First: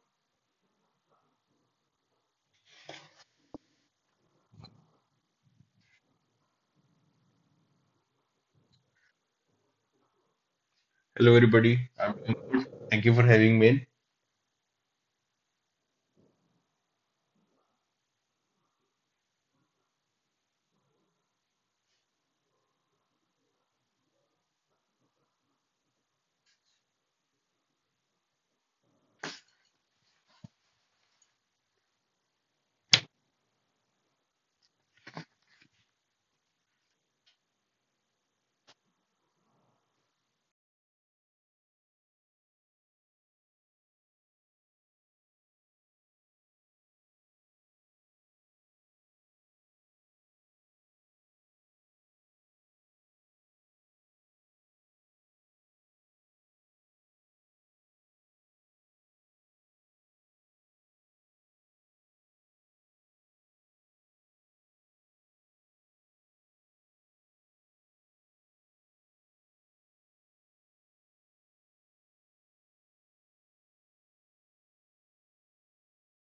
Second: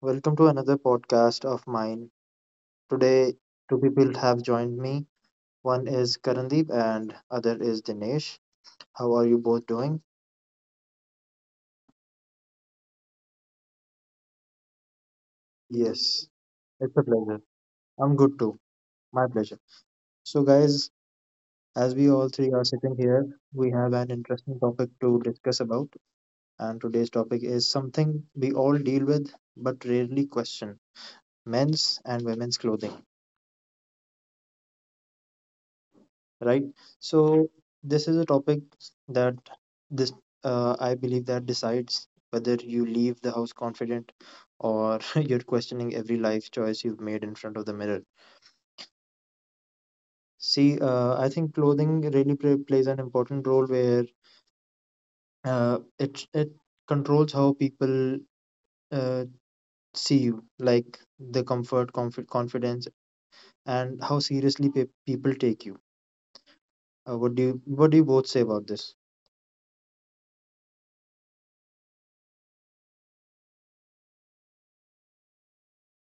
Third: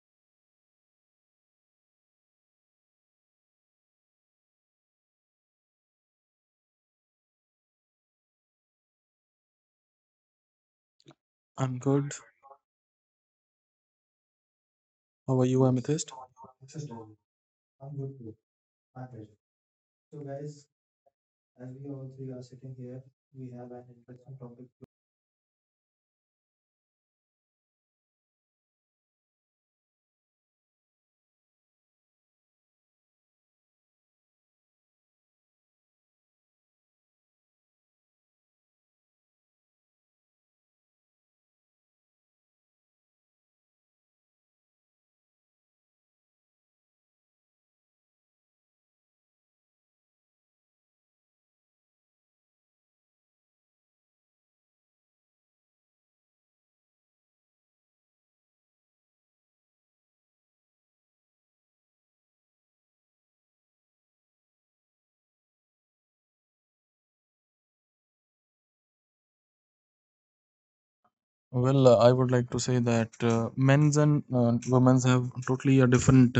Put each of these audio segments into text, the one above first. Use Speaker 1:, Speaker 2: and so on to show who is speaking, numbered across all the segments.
Speaker 1: Welcome to another podcast of mine. Today, two people have joined me. One is Karandeep and other is Dinesh. How are you both doing?
Speaker 2: Hello,
Speaker 3: I'm
Speaker 2: everybody.
Speaker 3: good.
Speaker 2: I'm doing good. Thank you for having me.
Speaker 3: How are you, Amethyst?
Speaker 1: Yes, it's a pleasure. I'm good too. My pleasure. So, guys, as we all three are sitting here, we have an interesting topic to discuss about. And today's topic is something we all deal with but rarely question men's and women's clothing, right? So this is a topic that this I believe that decides whether you leave the house confident or you're questioning every life choice you've made in front of the mirror. See, I think clothing really plays an important role where it controls how people uh, see you, like the comfort, confidence, and how seriously people take you. What do you both say about this?
Speaker 3: Well, I would like to say that men's and women's have totally a different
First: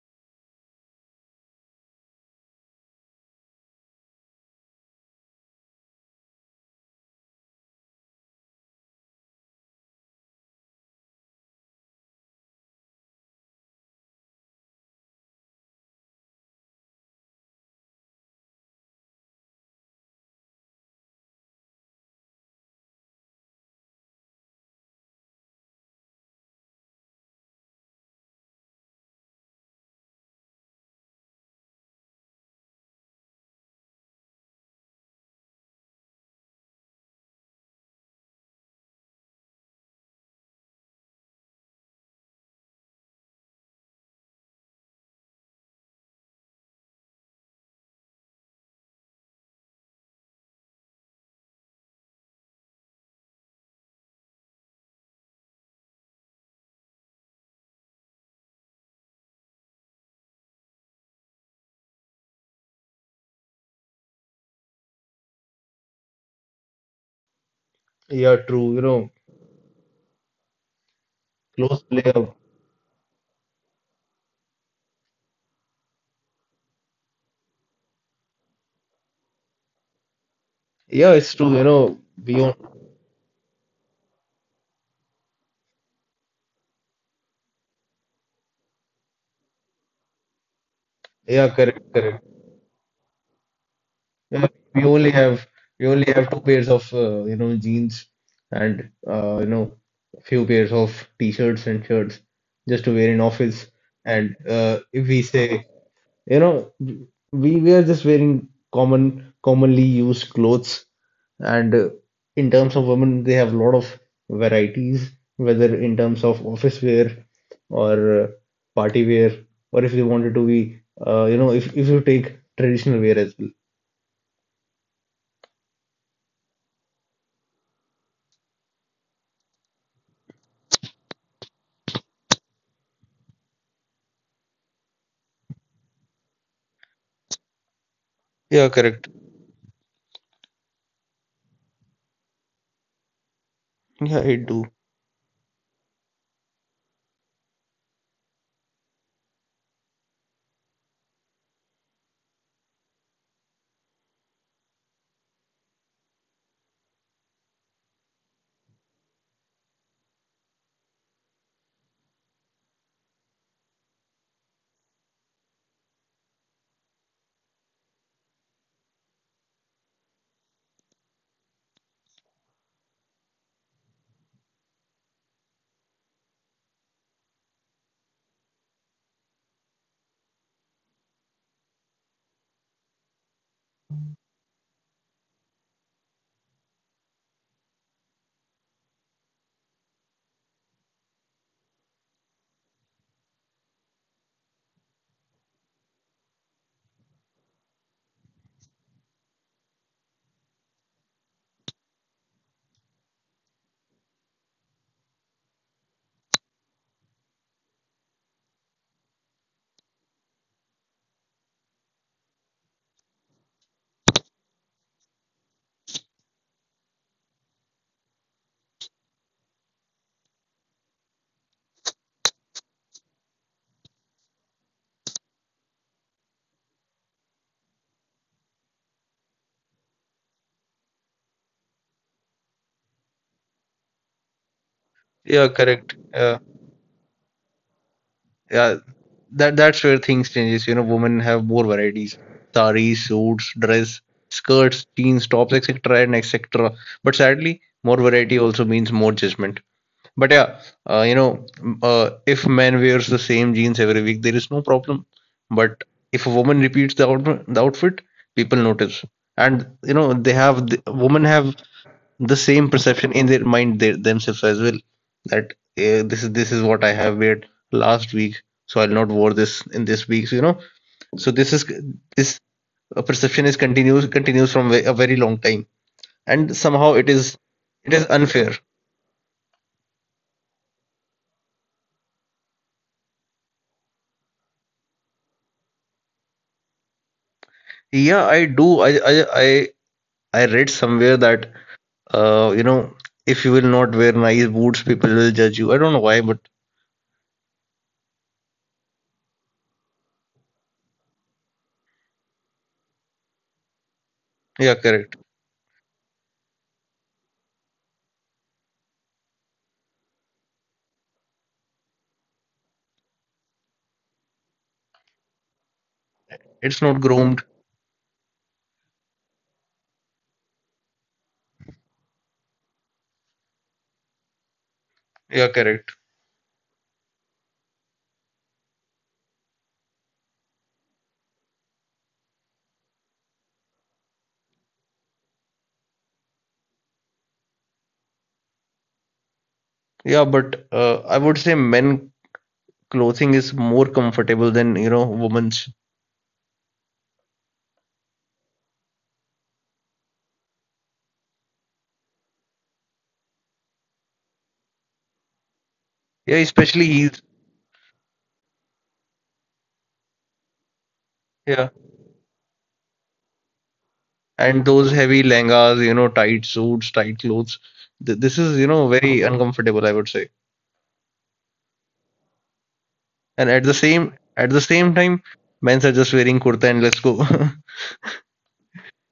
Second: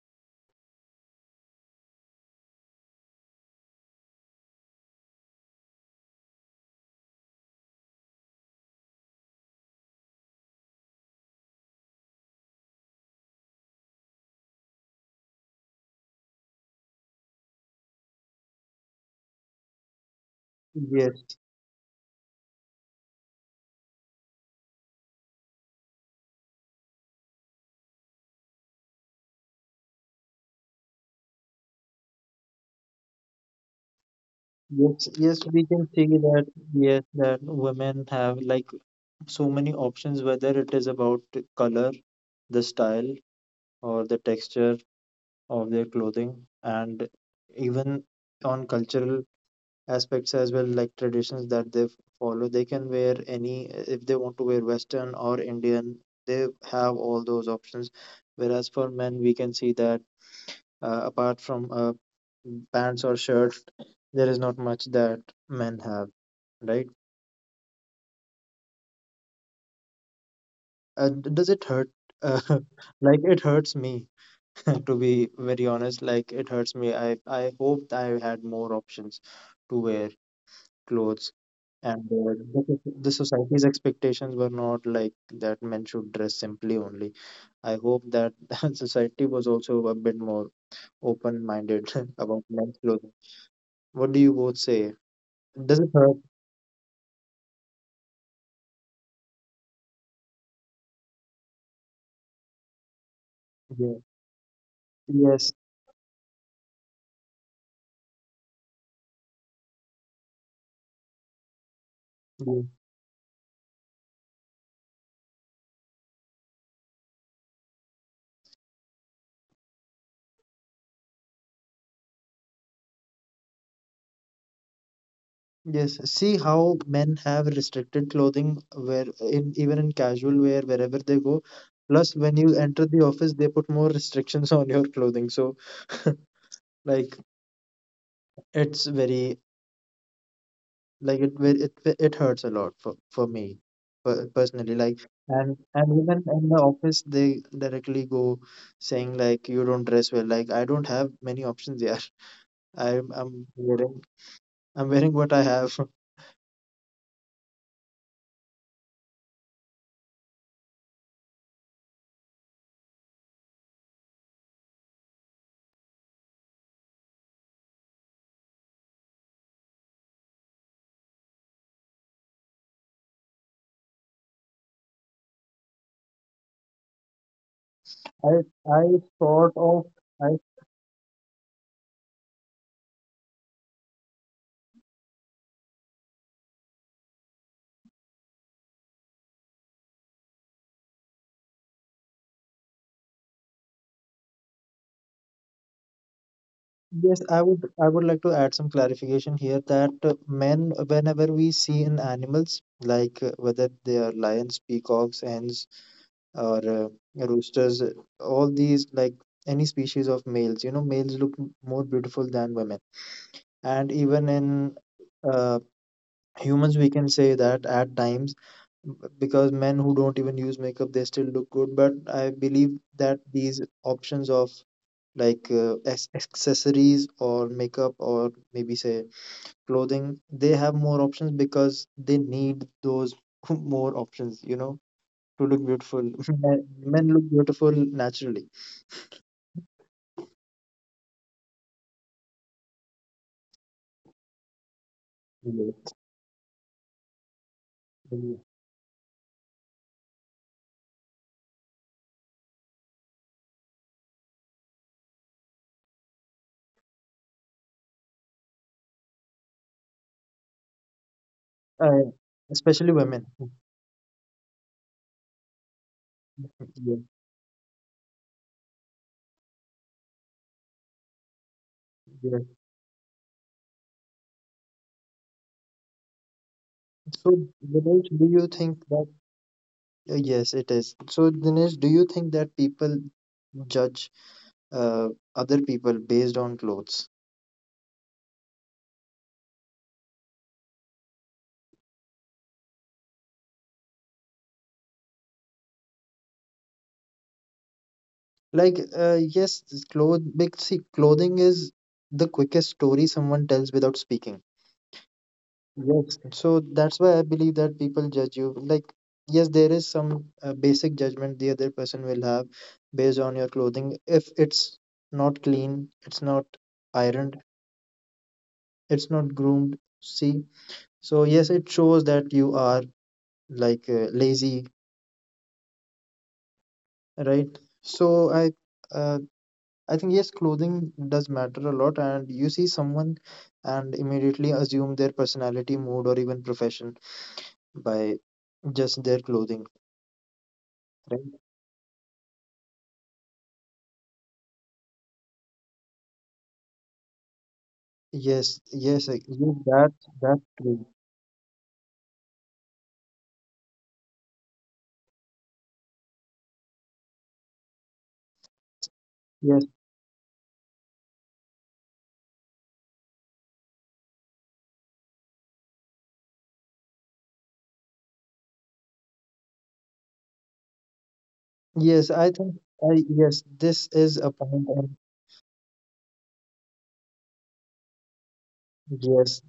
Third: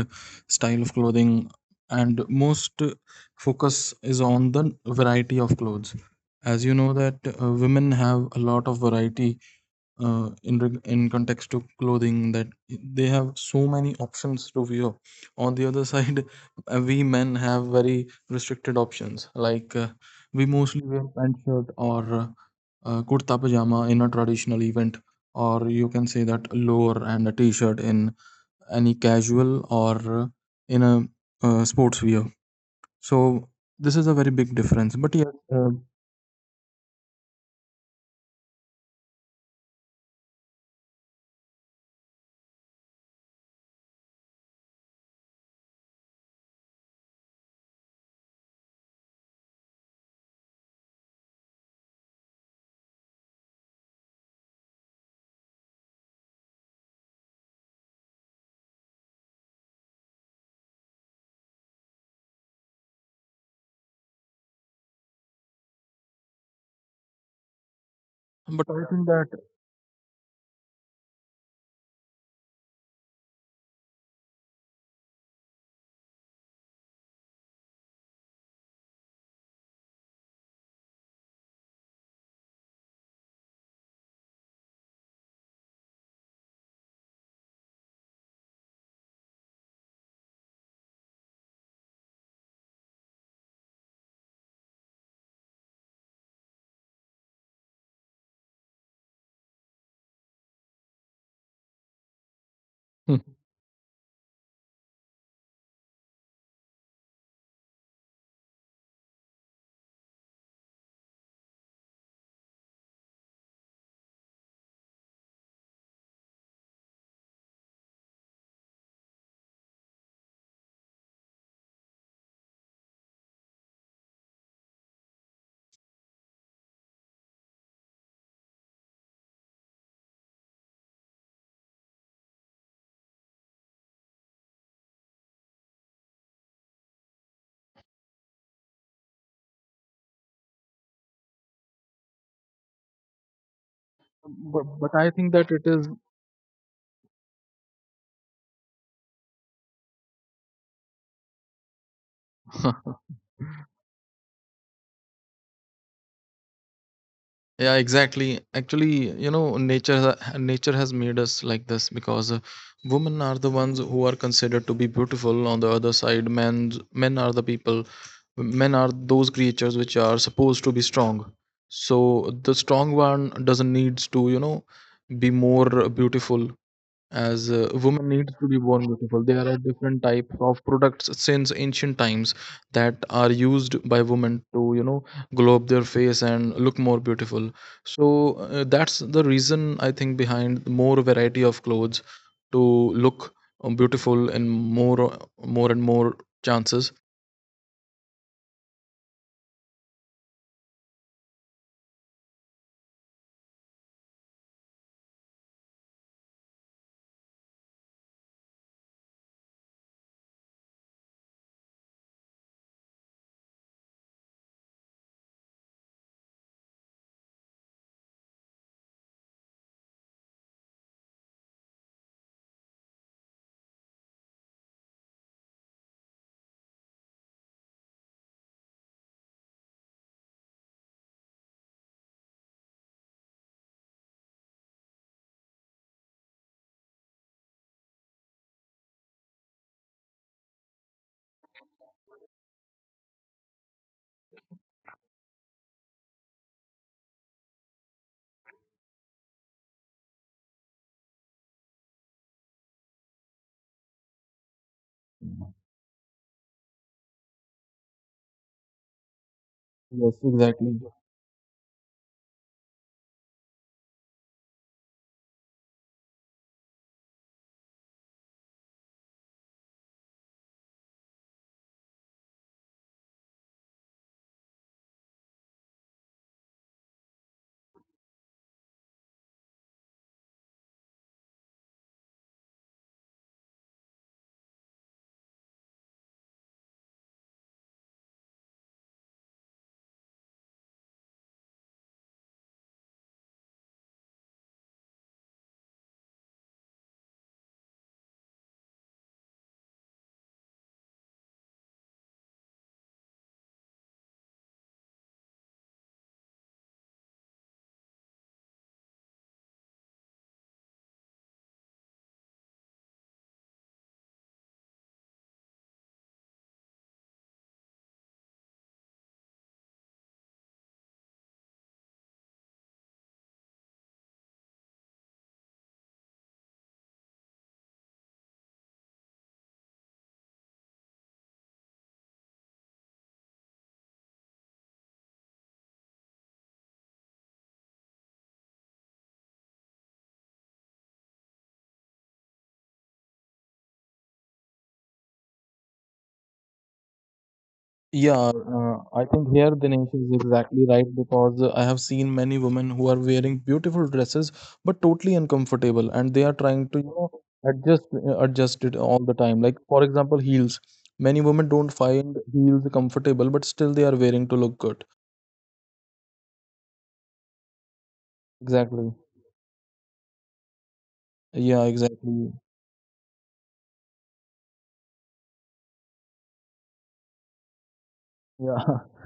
Speaker 3: style of clothing, and most focus is on the variety of clothes. As you know that women have a lot of variety, in context to clothing, that they have so many options to wear. On the other side, we men have very restricted options. Like, we mostly wear pant
Speaker 1: Yes,
Speaker 3: shirt, or kurta pajama in a traditional event, or you can say that a lower and a t-shirt in any casual or uh, in a sports wear. So this is a very big difference. But yeah,
Speaker 1: yes, yes, we can see that, yes, that women have like so many options, whether it is about the color, the style, or the texture of their clothing, and even on cultural aspects as well, like traditions that they follow. They can wear any, if they want to wear Western or Indian, they have all those options. Whereas for men, we can see that apart from pants or shirt, there is not much that men have, right?
Speaker 2: Yeah,
Speaker 3: but
Speaker 2: true.
Speaker 3: I think that
Speaker 1: Does it
Speaker 2: Close
Speaker 1: hurt?
Speaker 2: player.
Speaker 1: uh, like it hurts me, to be very honest, like it hurts me. I hoped I had more options to wear
Speaker 2: Yeah,
Speaker 1: clothes,
Speaker 2: it's true.
Speaker 1: and
Speaker 2: We on.
Speaker 1: the society's expectations were not like that men should dress simply only. I hope that society was also a bit more open
Speaker 2: Yeah, correct,
Speaker 1: minded
Speaker 2: correct.
Speaker 1: about men's clothing. What do you
Speaker 2: Yeah,
Speaker 1: both say?
Speaker 2: we only have
Speaker 1: Does it
Speaker 2: we
Speaker 1: hurt?
Speaker 2: only have two pairs of jeans and a few pairs of t-shirts and shirts just to wear
Speaker 3: Hmm.
Speaker 2: in office.
Speaker 1: Yeah.
Speaker 2: And if we
Speaker 1: Yes.
Speaker 2: say You know, we were just wearing commonly used clothes, and
Speaker 1: Yeah.
Speaker 2: in terms of women, they have a lot of varieties, whether in terms of office wear or party wear, or if they wanted to be, if you take traditional wear as well.
Speaker 1: Yes, see how men have restricted clothing where in even in casual wear wherever they go. Plus, when you enter the office, they put more restrictions on your clothing. So, like, it's
Speaker 2: Yeah,
Speaker 1: very,
Speaker 2: correct.
Speaker 1: like, it hurts a lot for me,
Speaker 2: Yeah,
Speaker 1: personally.
Speaker 2: I
Speaker 1: Like,
Speaker 2: do.
Speaker 3: But I
Speaker 1: and
Speaker 3: think that
Speaker 1: and
Speaker 3: it
Speaker 1: women
Speaker 3: is.
Speaker 1: in the office, they directly go saying like, you don't dress well. Like, I don't have many options here. I'm I'm wearing I'm wearing what I have.
Speaker 3: Yeah, exactly. Actually, you know, nature has made us like this, because women are the ones who are considered to be beautiful. On the other side, men are those creatures which are supposed to be strong. So the strong one doesn't needs to be more beautiful, as
Speaker 1: I
Speaker 3: women needs
Speaker 1: I
Speaker 3: to be born
Speaker 1: sort
Speaker 3: beautiful. There
Speaker 1: of.
Speaker 3: are different types of products since ancient times that are used by women to glow up their face and look more beautiful. So that's the reason I think behind more variety of clothes, to look beautiful, and more and more
Speaker 1: Yes,
Speaker 3: chances.
Speaker 1: I would like to add some clarification here that men, whenever we see in animals, like whether they are lions, peacocks, hens, or roosters, all these like any species of males, you know, males look more beautiful than women. And even in uh, humans, we can say that at times, b- because men who don't even use makeup, they still look good. But I believe that these options of, like, accessories or makeup or maybe say clothing, they have more options because they need those more options, you know, to look
Speaker 2: Yeah,
Speaker 1: beautiful.
Speaker 2: correct.
Speaker 1: Men look beautiful naturally.
Speaker 2: Yeah, that's where things changes. Women have more varieties, saris, suits, dress, skirts, jeans, tops,
Speaker 1: Yes,
Speaker 2: etc., and etc., but sadly more
Speaker 1: yes,
Speaker 2: variety also means more judgment. But yeah. If man wears the same jeans every week, there is no problem. But if a woman repeats the outfit, people notice. And
Speaker 3: Yes,
Speaker 2: they have
Speaker 3: exactly.
Speaker 2: women have
Speaker 1: uh,
Speaker 2: the
Speaker 1: especially
Speaker 2: same
Speaker 1: women.
Speaker 2: perception in their mind, they themselves as well, that this is
Speaker 1: Yes,
Speaker 2: what I have wear last week, so I'll not wear this in this week. you know, so this is
Speaker 1: yes.
Speaker 2: this uh, perception is continues continues from a very long time, and somehow
Speaker 1: So,
Speaker 2: it is
Speaker 1: Dinesh,
Speaker 2: it
Speaker 1: do
Speaker 2: is
Speaker 1: you
Speaker 2: unfair.
Speaker 1: think that yes, it is. So, Dinesh, do you think that people judge uh, other people based on clothes?
Speaker 2: Yeah, I do. I read somewhere that uh you know if you will not wear nice boots, people will judge you. I don't know why, but
Speaker 1: Like, yes, clothes. Big, see, clothing is the quickest story someone tells without speaking.
Speaker 2: yeah, correct.
Speaker 1: Yes, so that's why I believe that people judge you. Like, yes, there is some basic judgment the other person will have based on your clothing. If it's not clean, it's not
Speaker 2: It's not
Speaker 1: ironed,
Speaker 2: groomed.
Speaker 1: it's not groomed, see? So, yes, it shows that you are, like, lazy,
Speaker 2: Yeah, correct.
Speaker 1: right? So, uh, I think yes, clothing does matter a lot, and you see someone and immediately assume their personality, mood, or even profession by just their clothing,
Speaker 2: Yeah, but
Speaker 1: right?
Speaker 2: I would say men clothing is more comfortable than women's.
Speaker 1: Yes,
Speaker 3: Yeah,
Speaker 1: yes,
Speaker 3: I
Speaker 1: yes,
Speaker 3: think
Speaker 1: that
Speaker 3: here Dinesh
Speaker 1: that's
Speaker 3: is
Speaker 1: true.
Speaker 3: exactly right, because I have seen many women who are wearing beautiful dresses but totally uncomfortable, and they
Speaker 2: Yeah,
Speaker 3: are trying
Speaker 2: especially
Speaker 3: to
Speaker 2: heels.
Speaker 3: adjust it all the
Speaker 1: Yes,
Speaker 3: time. Like, for example, heels. Many women
Speaker 2: Yeah,
Speaker 3: don't find heels comfortable, but still they are wearing to
Speaker 2: and
Speaker 3: look
Speaker 2: those
Speaker 3: good.
Speaker 2: heavy lehengas, tight suits, tight clothes. Th this is
Speaker 3: Exactly.
Speaker 2: very uncomfortable, I would say.
Speaker 3: Yeah,
Speaker 1: yes, I think,
Speaker 3: exactly.
Speaker 1: I yes,
Speaker 2: And
Speaker 1: this
Speaker 2: at the
Speaker 1: is a
Speaker 2: same
Speaker 1: point.
Speaker 2: at
Speaker 1: And
Speaker 2: the same time, men's are just wearing kurta and let's go.
Speaker 3: Yeah.
Speaker 1: yes,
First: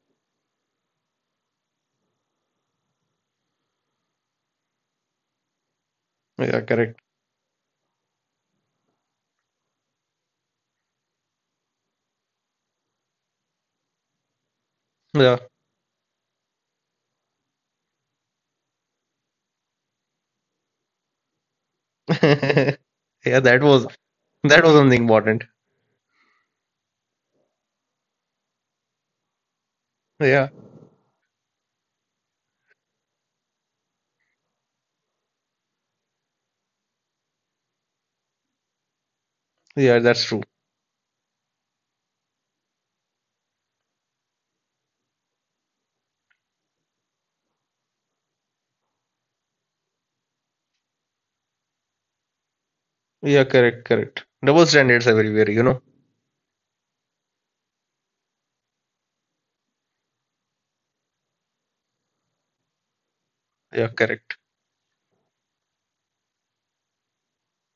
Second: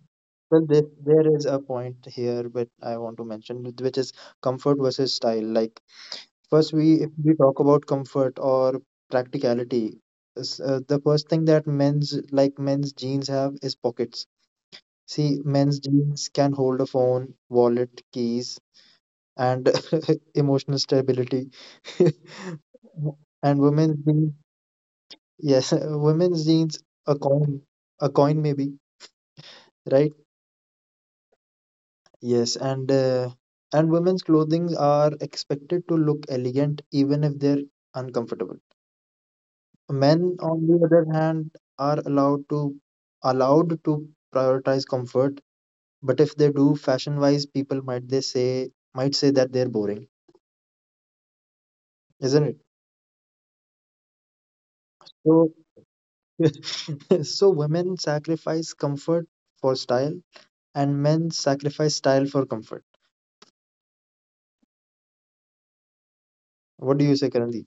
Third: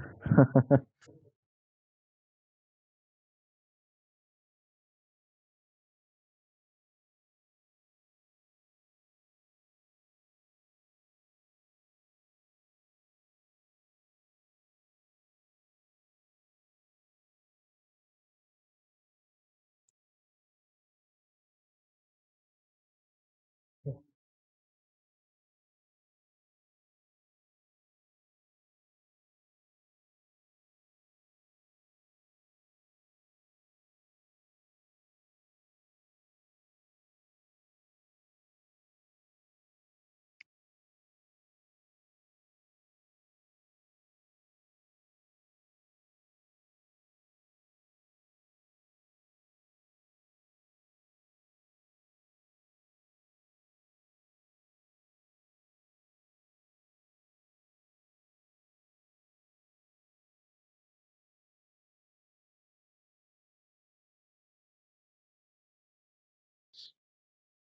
Speaker 1: well, this there is a point here, but I want to mention which is comfort versus style. Like,
Speaker 2: Yeah,
Speaker 1: first, we
Speaker 2: correct.
Speaker 1: if we talk about comfort or practicality, the first thing that men's jeans have is pockets. See,
Speaker 2: Yeah.
Speaker 1: men's jeans can hold a phone, wallet, keys, and emotional stability.
Speaker 2: Yeah,
Speaker 1: And
Speaker 2: that was
Speaker 1: women's jeans,
Speaker 2: that was something important.
Speaker 1: yes, women's jeans, a coin, a coin maybe, right?
Speaker 2: Yeah,
Speaker 1: Yes, and women's clothing are expected to look elegant even if they're uncomfortable.
Speaker 2: yeah, that's true.
Speaker 1: Men, on the other hand, are allowed to prioritize comfort, but if they do fashion-wise, people might say that they're boring, isn't it?
Speaker 2: Yeah, correct, correct. Double standards everywhere, you
Speaker 1: So.
Speaker 2: know.
Speaker 1: So women sacrifice comfort for style, and men sacrifice style for comfort.
Speaker 2: Yeah, correct.
Speaker 1: What do you say, Karandeep?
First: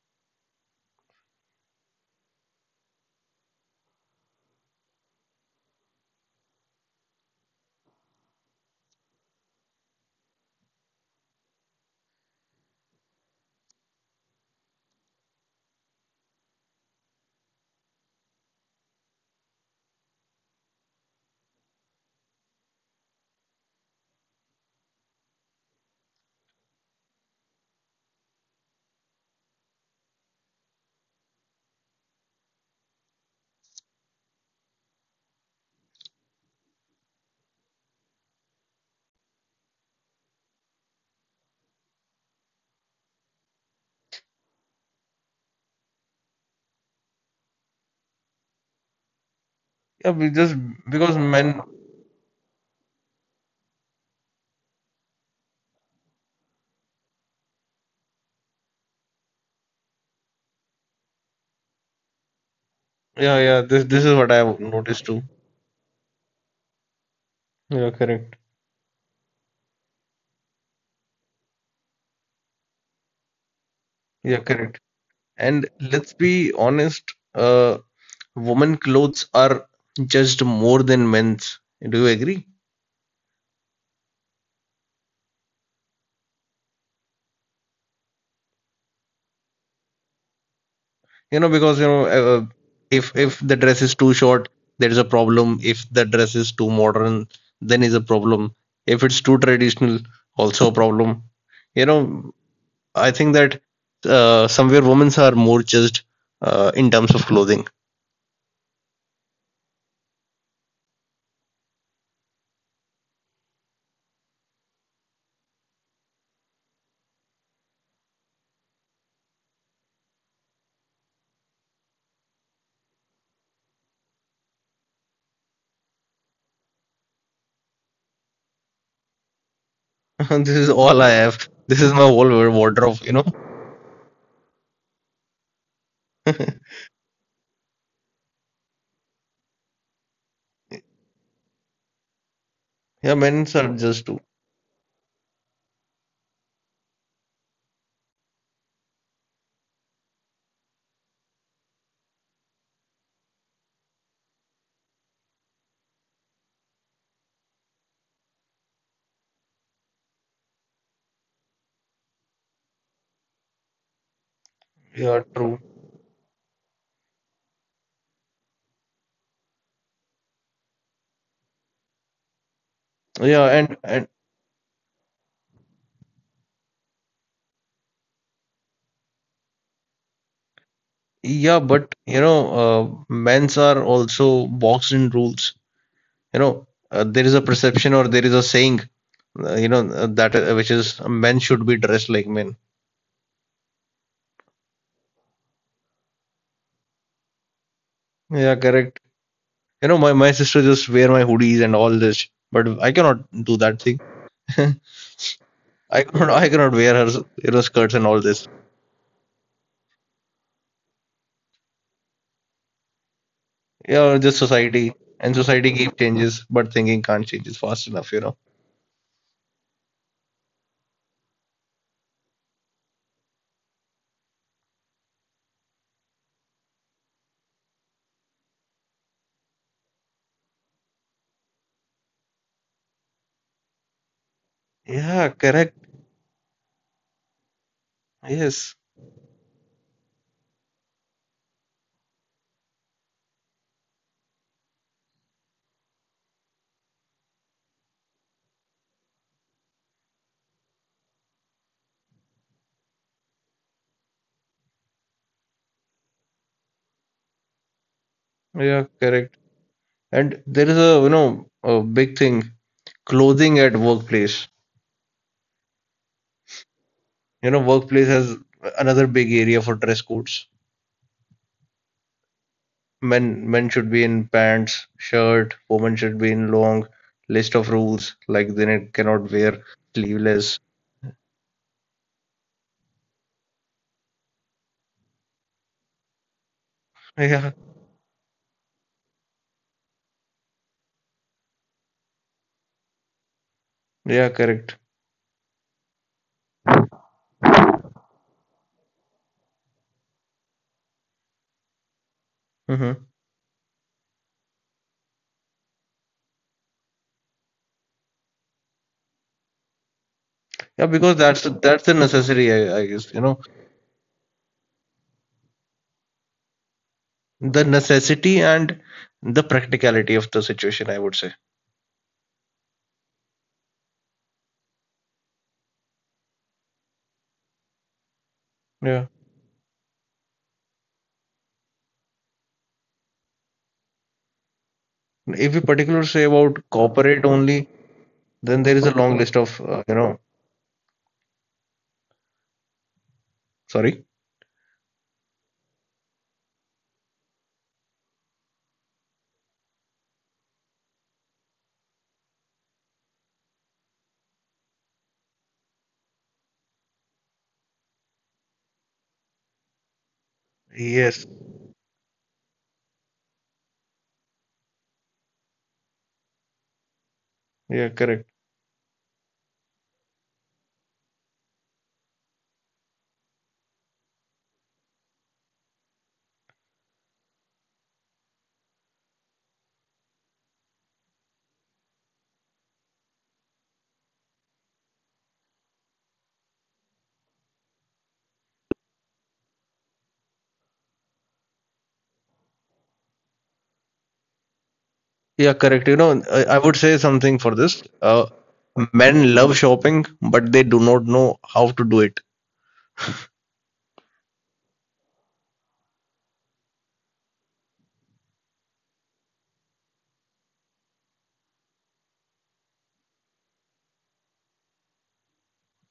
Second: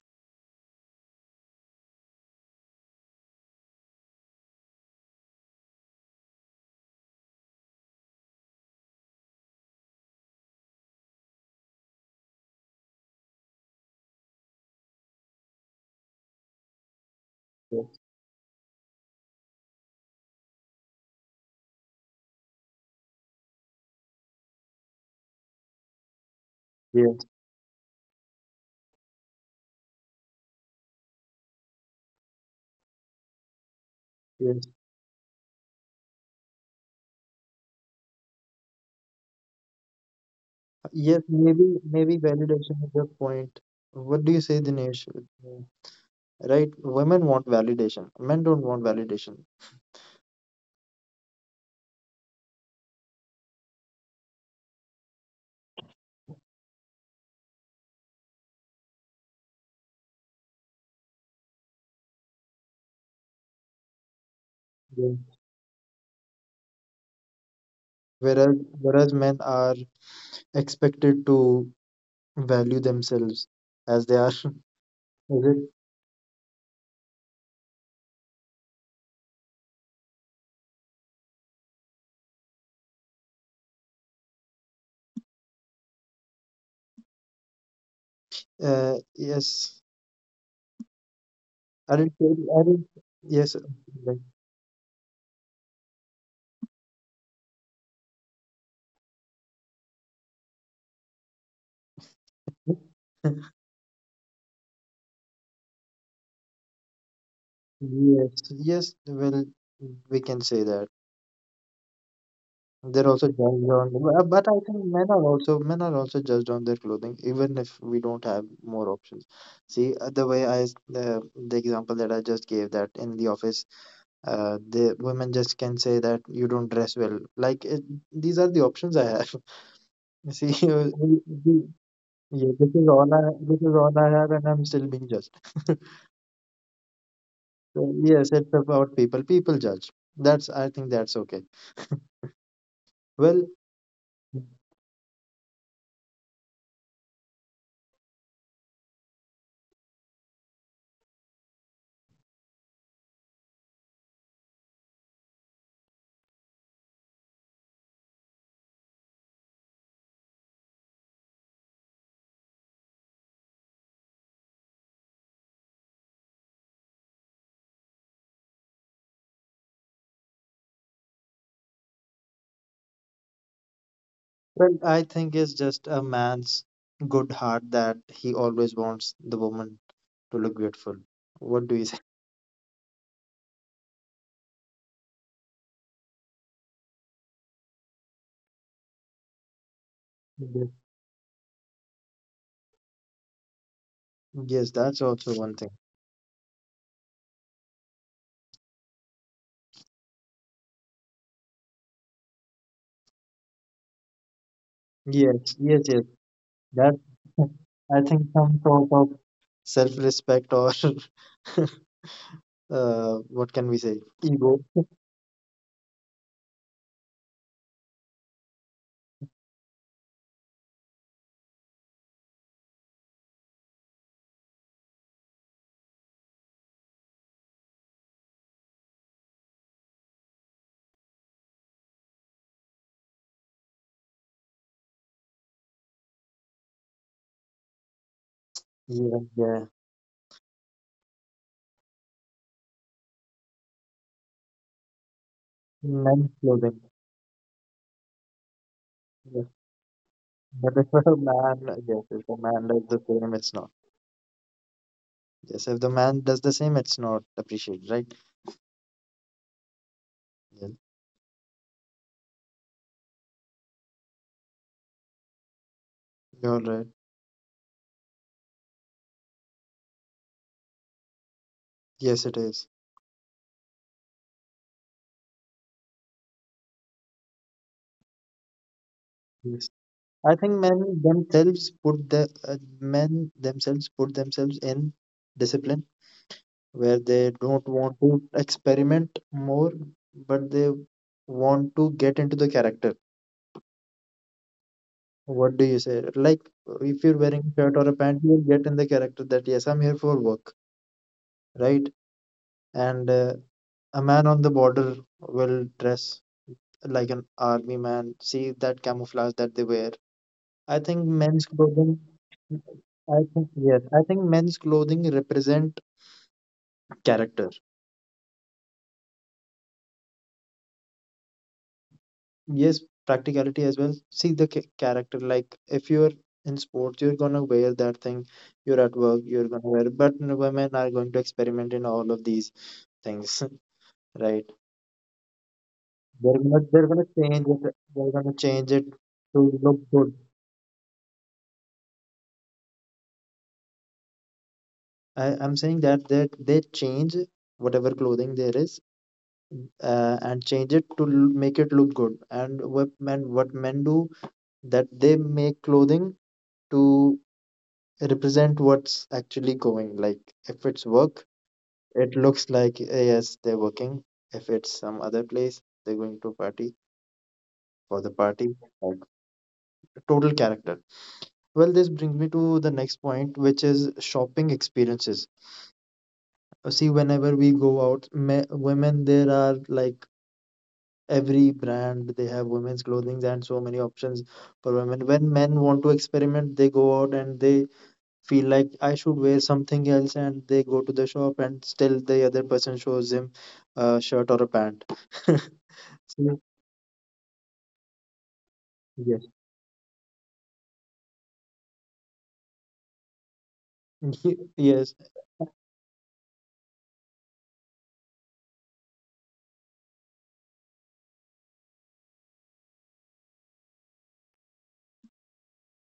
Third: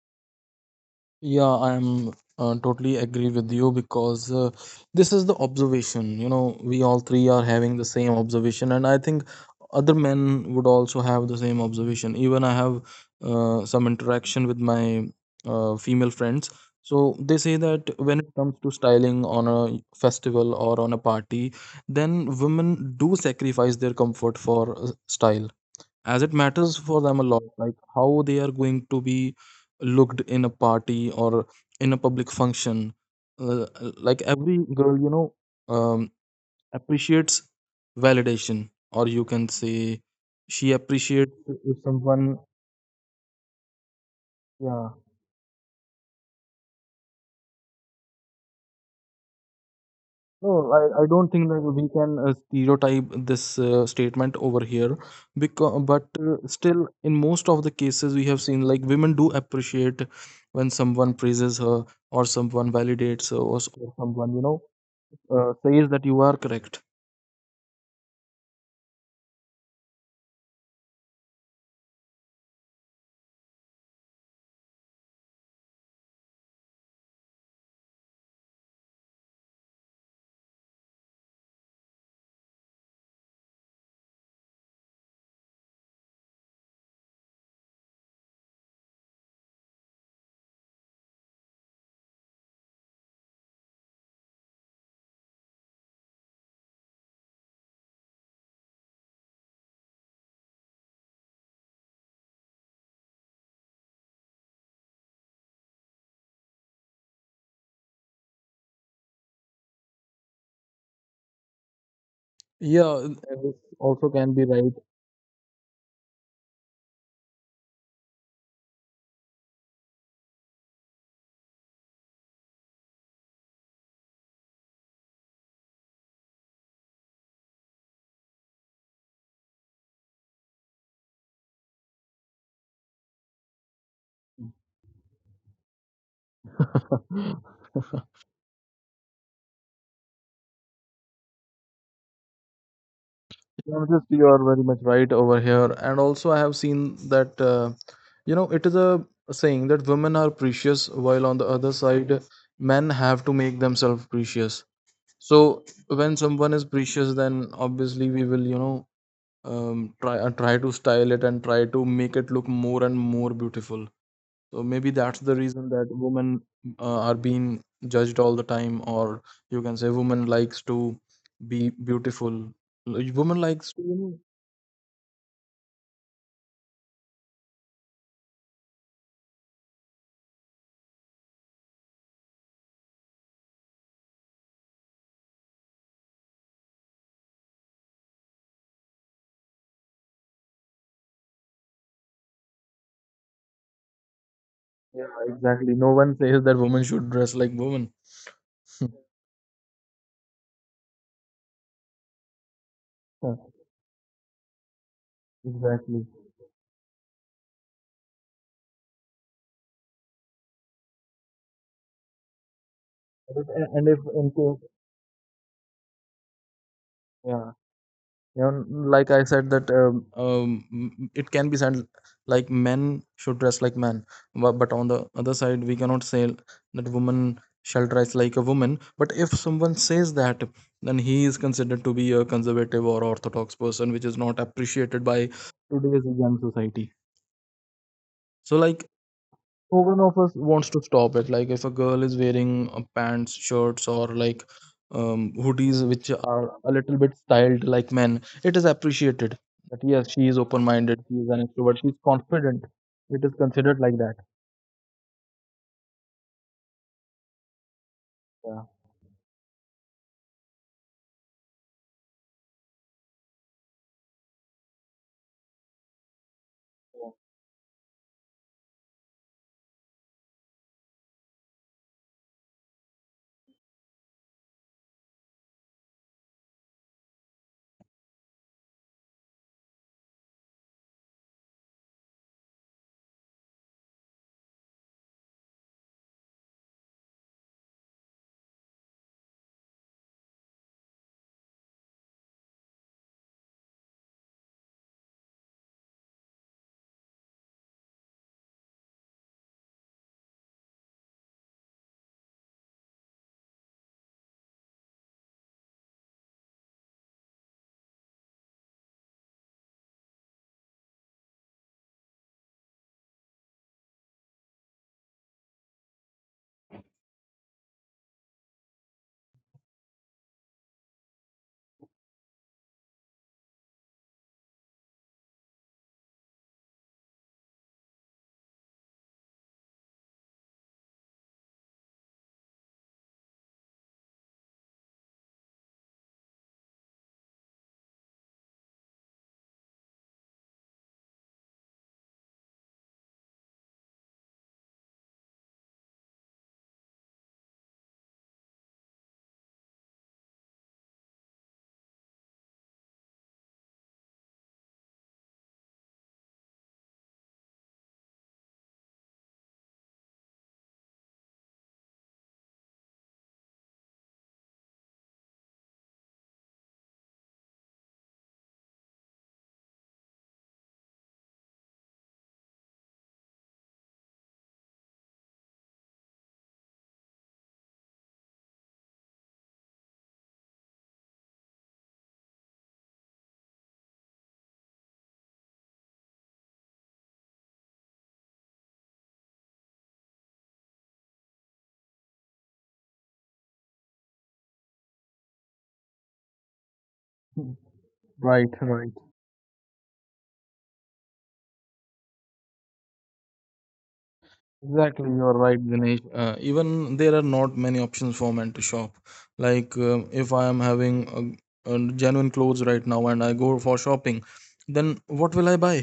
Speaker 3: Yeah, I'm totally agree with you, because this is the observation. You know, we all three are having the same observation, and I think other men would also have the same observation. Even I have some interaction with my female friends. So they say that
Speaker 1: Yes,
Speaker 3: when it comes to styling on a festival or on a party, then women do sacrifice their comfort for style, as it matters for them
Speaker 1: yes,
Speaker 3: a lot, like how they are going to be looked in a party or in a public function. uh, like
Speaker 1: yes.
Speaker 3: every girl, you know, um, appreciates validation, or you can say she
Speaker 1: Yes,
Speaker 3: appreciates
Speaker 1: maybe
Speaker 3: if
Speaker 1: maybe
Speaker 3: someone.
Speaker 1: validation is the point. What do you say,
Speaker 3: Yeah.
Speaker 1: Dinesh? Yeah. Right? Women want validation. Men don't want validation.
Speaker 2: Yeah, we just
Speaker 3: No, I
Speaker 2: because
Speaker 3: don't think that
Speaker 2: men.
Speaker 3: we can stereotype this statement over here, because, but still, in most of the cases, we have seen like women do appreciate when someone praises her, or someone validates her,
Speaker 2: Yeah, yeah. This
Speaker 3: or
Speaker 2: this is
Speaker 3: someone,
Speaker 2: what I
Speaker 3: you know,
Speaker 2: have noticed
Speaker 1: Yeah.
Speaker 2: too.
Speaker 3: says that you are correct.
Speaker 2: Yeah, correct.
Speaker 1: Whereas, whereas men are expected to value themselves as they are. Is
Speaker 2: Yeah, correct.
Speaker 1: it?
Speaker 2: And let's be honest, women clothes are judged more than men's. Do you agree?
Speaker 1: Yes.
Speaker 2: Because
Speaker 1: I didn't. I didn't.
Speaker 2: if
Speaker 1: Yes.
Speaker 2: the dress is
Speaker 1: Right.
Speaker 2: too short, there is a problem. If the dress is too modern, then is a problem. If it's too traditional, also a problem. You know, I think that somewhere women's are more judged in terms of clothing.
Speaker 1: Yes, yes, well, we can say that.
Speaker 3: Yeah,
Speaker 1: They're
Speaker 3: uh,
Speaker 1: also judged
Speaker 3: this
Speaker 1: on,
Speaker 3: also can
Speaker 1: but I
Speaker 3: be right.
Speaker 1: think men are also judged on their clothing, even if we don't have more options. See, the example that I just gave, that in the office, the women just can say that you don't dress well. Like, it, these are the options I have. See,
Speaker 2: This is all I have. This is my
Speaker 1: yeah,
Speaker 2: whole wardrobe, you know.
Speaker 1: this is all I have, and I'm still being judged. So yes, it's about people. People judge. That's I think that's okay.
Speaker 2: Yeah,
Speaker 1: Well.
Speaker 2: men's are
Speaker 3: No, just
Speaker 2: just too.
Speaker 3: you are very much right over here. And also, I have seen that, you know, it is a saying that women are precious, while on the other side, men have to make themselves precious. So when someone is precious, then obviously we will, you know, try to style it and try to make it look more and more beautiful. So maybe that's
Speaker 2: Yeah,
Speaker 3: the
Speaker 2: true.
Speaker 3: reason that women are being judged all the time, or you can say women likes to be beautiful. Women
Speaker 2: Yeah,
Speaker 3: likes
Speaker 2: and
Speaker 3: to, you
Speaker 2: and
Speaker 3: know.
Speaker 1: Well, I think it's just a man's good heart that he always wants the woman to look beautiful. What
Speaker 2: yeah,
Speaker 1: do you say?
Speaker 2: but men's are also boxed in rules. There is a perception or there is a saying, that
Speaker 1: Yes,
Speaker 2: which is men should be dressed like men.
Speaker 1: yes, that's
Speaker 3: Yeah,
Speaker 1: also one thing.
Speaker 3: exactly. No one says that women should dress like women.
Speaker 2: Yeah, correct. My sister just wear my hoodies and all this, but I cannot
Speaker 3: Yeah,
Speaker 2: do that thing.
Speaker 1: Yes, yes, yes.
Speaker 3: exactly.
Speaker 2: I cannot
Speaker 1: That
Speaker 2: wear her skirts
Speaker 1: I
Speaker 2: and all
Speaker 1: think
Speaker 2: this.
Speaker 1: some sort of self-respect or what can we
Speaker 3: And
Speaker 1: say?
Speaker 3: if
Speaker 2: Yeah,
Speaker 3: in
Speaker 2: just
Speaker 1: Ego.
Speaker 3: case,
Speaker 2: society and society keep changes, but thinking can't change
Speaker 3: yeah,
Speaker 2: it fast enough.
Speaker 3: you know, like I said that, it can be said like men should dress like men, but on the other side, we cannot say that woman shall dress like a woman. But if someone says that, then he is considered to be a conservative or orthodox person, which is not appreciated by
Speaker 2: Yeah, correct.
Speaker 3: today's young society. So,
Speaker 2: Yes.
Speaker 3: like,
Speaker 1: Yeah, yeah.
Speaker 3: no one of us wants to stop it. Like, if a girl is wearing pants shirts, or like, hoodies which
Speaker 1: Men's
Speaker 3: are a
Speaker 1: clothing.
Speaker 3: little bit styled like men, it is appreciated
Speaker 1: Yes.
Speaker 3: that yes, she is open
Speaker 1: But if
Speaker 3: minded,
Speaker 1: a
Speaker 3: she is an
Speaker 1: man,
Speaker 3: extrovert, she is
Speaker 1: yes, if a man
Speaker 3: confident.
Speaker 1: does the
Speaker 3: It is
Speaker 1: same, it's not.
Speaker 3: considered like that.
Speaker 1: Yes, if the man does the same, it's not appreciated, right?
Speaker 3: Yeah.
Speaker 2: Yeah, correct. And there
Speaker 1: Yes.
Speaker 2: is a big thing, clothing at workplace.
Speaker 1: You're right.
Speaker 2: Workplace has another big area for dress codes.
Speaker 1: Yes, it is.
Speaker 2: Men should be in pants, shirt, women should be in long list of rules, like they cannot wear
Speaker 1: Yes. I think
Speaker 2: sleeveless.
Speaker 1: men themselves put themselves in discipline where they
Speaker 2: Yeah,
Speaker 1: don't want to experiment more, but they want to get into the character.
Speaker 2: yeah, correct.
Speaker 1: What do you say? Like, if you're wearing a shirt or a pant, you'll get in the character that yes, I'm here for work, right?
Speaker 2: Hmm.
Speaker 1: And a man on the border will dress like an army man. See that camouflage that they wear, I
Speaker 2: Yeah,
Speaker 1: think
Speaker 2: because
Speaker 1: men's
Speaker 2: that's the
Speaker 1: clothing
Speaker 2: necessary, I guess,
Speaker 1: I think men's clothing represent character.
Speaker 2: the necessity and the practicality of the situation, I would say.
Speaker 1: Yes, practicality as well. See the character. Like, if you're in sports, you're gonna wear that thing. You're at
Speaker 2: Yeah.
Speaker 1: work, you're gonna wear. But women are going to experiment in all of these things, right?
Speaker 2: If we particularly say
Speaker 1: They're gonna
Speaker 2: about
Speaker 1: they're gonna
Speaker 2: corporate
Speaker 1: change it.
Speaker 2: only,
Speaker 1: They're gonna change
Speaker 2: then
Speaker 1: it
Speaker 2: there is a long list
Speaker 1: to
Speaker 2: of,
Speaker 1: look good.
Speaker 2: sorry.
Speaker 1: I'm saying that they change whatever clothing there is, and change it to make it look good. And what men do, that they make clothing to represent what's actually going. Like, if it's work,
Speaker 2: Yes.
Speaker 1: it looks like, yes, they're working. If it's some other place, they're going to party
Speaker 2: Yeah,
Speaker 1: for the
Speaker 2: correct.
Speaker 1: party. Like, total character. Well, this brings me to the next point, which is shopping experiences. See, whenever we go out, me women, there are, like, every brand, they have women's clothing and so many options for women. When men want to experiment, they go out and they feel like I should wear something else, and they go to the shop and still the other person shows him a shirt or a pant.
Speaker 2: Yeah, correct.
Speaker 1: So,
Speaker 2: I would say something for
Speaker 3: Hmm.
Speaker 2: this.
Speaker 3: Right, right.
Speaker 1: yes.
Speaker 2: Men love shopping, but they do not know how to do it.
Speaker 1: Yes,
Speaker 3: Exactly, you're right, Dinesh. Even there are not many options for men to shop. Like, if I am having a genuine clothes right now and I go for shopping, then what will I buy?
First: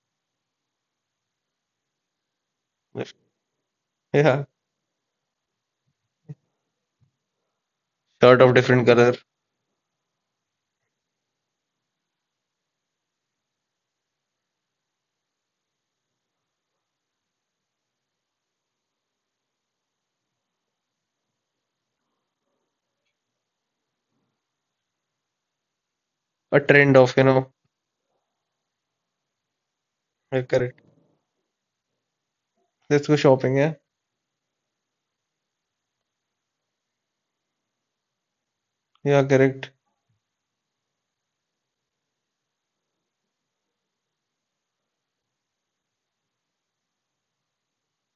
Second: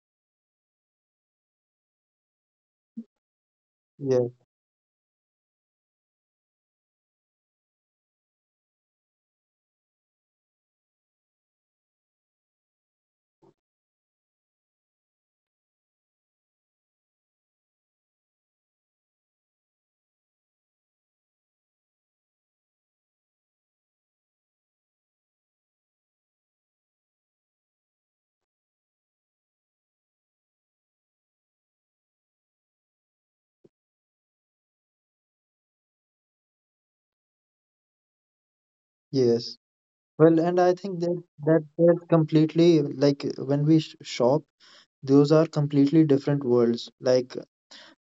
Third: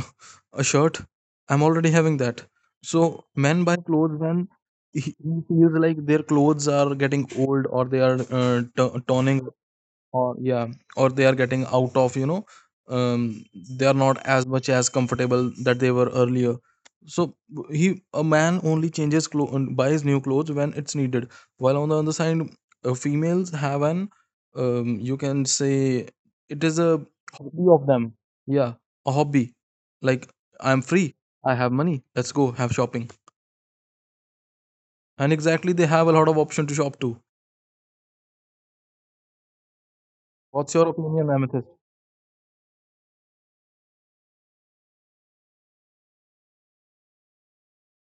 Speaker 3: A shirt? I'm already having that. So men buy clothes
Speaker 1: yes,
Speaker 3: when
Speaker 2: Yeah,
Speaker 3: he feels like their clothes are getting old, or they are
Speaker 2: shirt of different color,
Speaker 3: toning, or yeah, or they are getting out of, you know, um, they are not as much as comfortable that they were earlier. So he a man only changes clothes, buys new clothes when it's needed. While on the other side, females have an, you can say,
Speaker 2: a
Speaker 3: it is a
Speaker 2: trend of,
Speaker 3: hobby of them. Yeah, a hobby. Like,
Speaker 2: yeah,
Speaker 3: I'm
Speaker 2: correct.
Speaker 3: free, I have money, let's go have
Speaker 2: Let's
Speaker 3: shopping.
Speaker 2: go shopping. Yeah,
Speaker 3: And exactly, they have a lot of option to shop to.
Speaker 2: yeah,
Speaker 1: yes.
Speaker 2: correct.
Speaker 1: Well, and
Speaker 3: What's
Speaker 1: I
Speaker 3: your
Speaker 1: think that
Speaker 3: opinion, Amethyst?
Speaker 1: that's completely, like, when we shop, those are completely different worlds. Like,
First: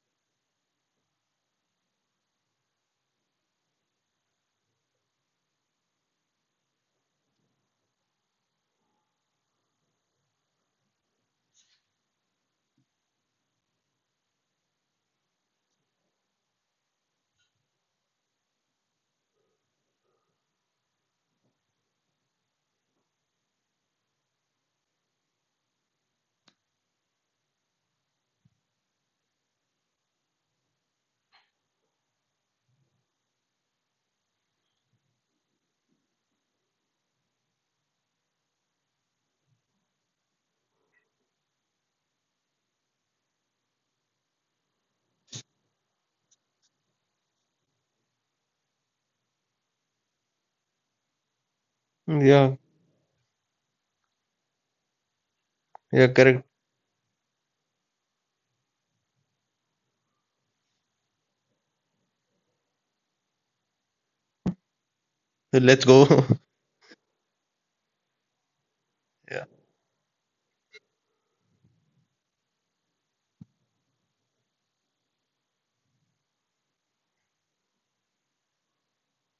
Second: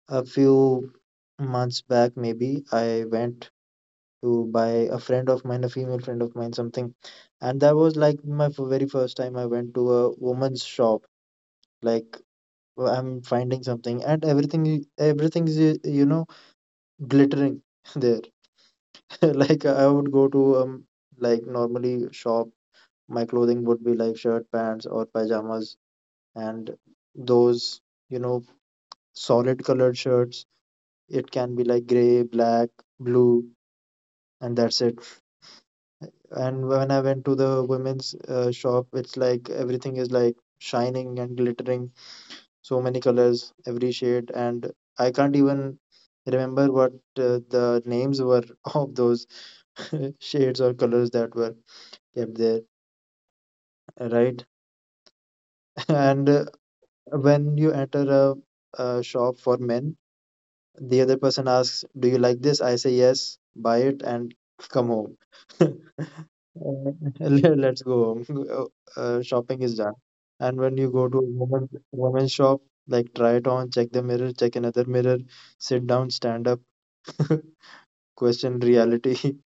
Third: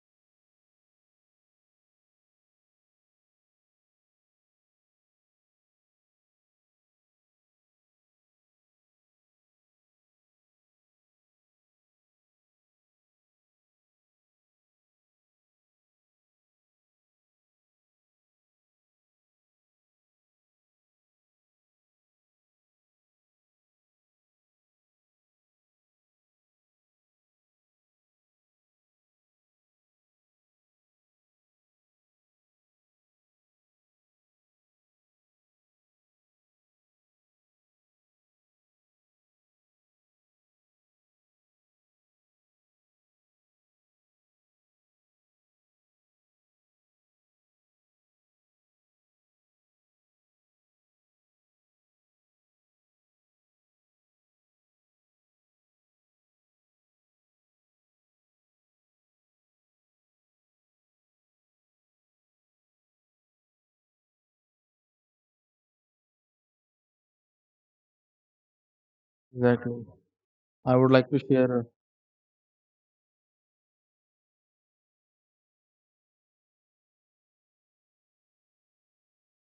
Speaker 1: a few months back, maybe I went to by a friend of mine, a female friend of mine, something. And that was like my very first time I went to a woman's shop. Like, I'm finding something, and everything is, you know, glittering there. Like, I would go to, like, normally shop. My clothing would be like shirt, pants, or pajamas, and those, you know, solid colored shirts. It can be like gray, black, blue, and that's it. And when I went to the women's shop, it's like everything is like shining and glittering, so many colors, every shade, and I can't even remember what the names were of those shades or colors that were kept there,
Speaker 2: Yeah,
Speaker 1: right?
Speaker 2: yeah,
Speaker 1: And
Speaker 2: correct.
Speaker 1: when you enter a shop for men, the other person asks, "Do you like this?" I say yes, buy it, and come home.
Speaker 2: Let's go.
Speaker 1: Uh, Let's go home.
Speaker 2: Yeah.
Speaker 1: Shopping is
Speaker 3: Exactly.
Speaker 1: done. And when
Speaker 3: i
Speaker 1: you
Speaker 3: would
Speaker 1: go
Speaker 3: like
Speaker 1: to
Speaker 3: to
Speaker 1: a
Speaker 3: share
Speaker 1: woman shop, like, try it on, check the mirror, check another mirror, sit down, stand up, question reality.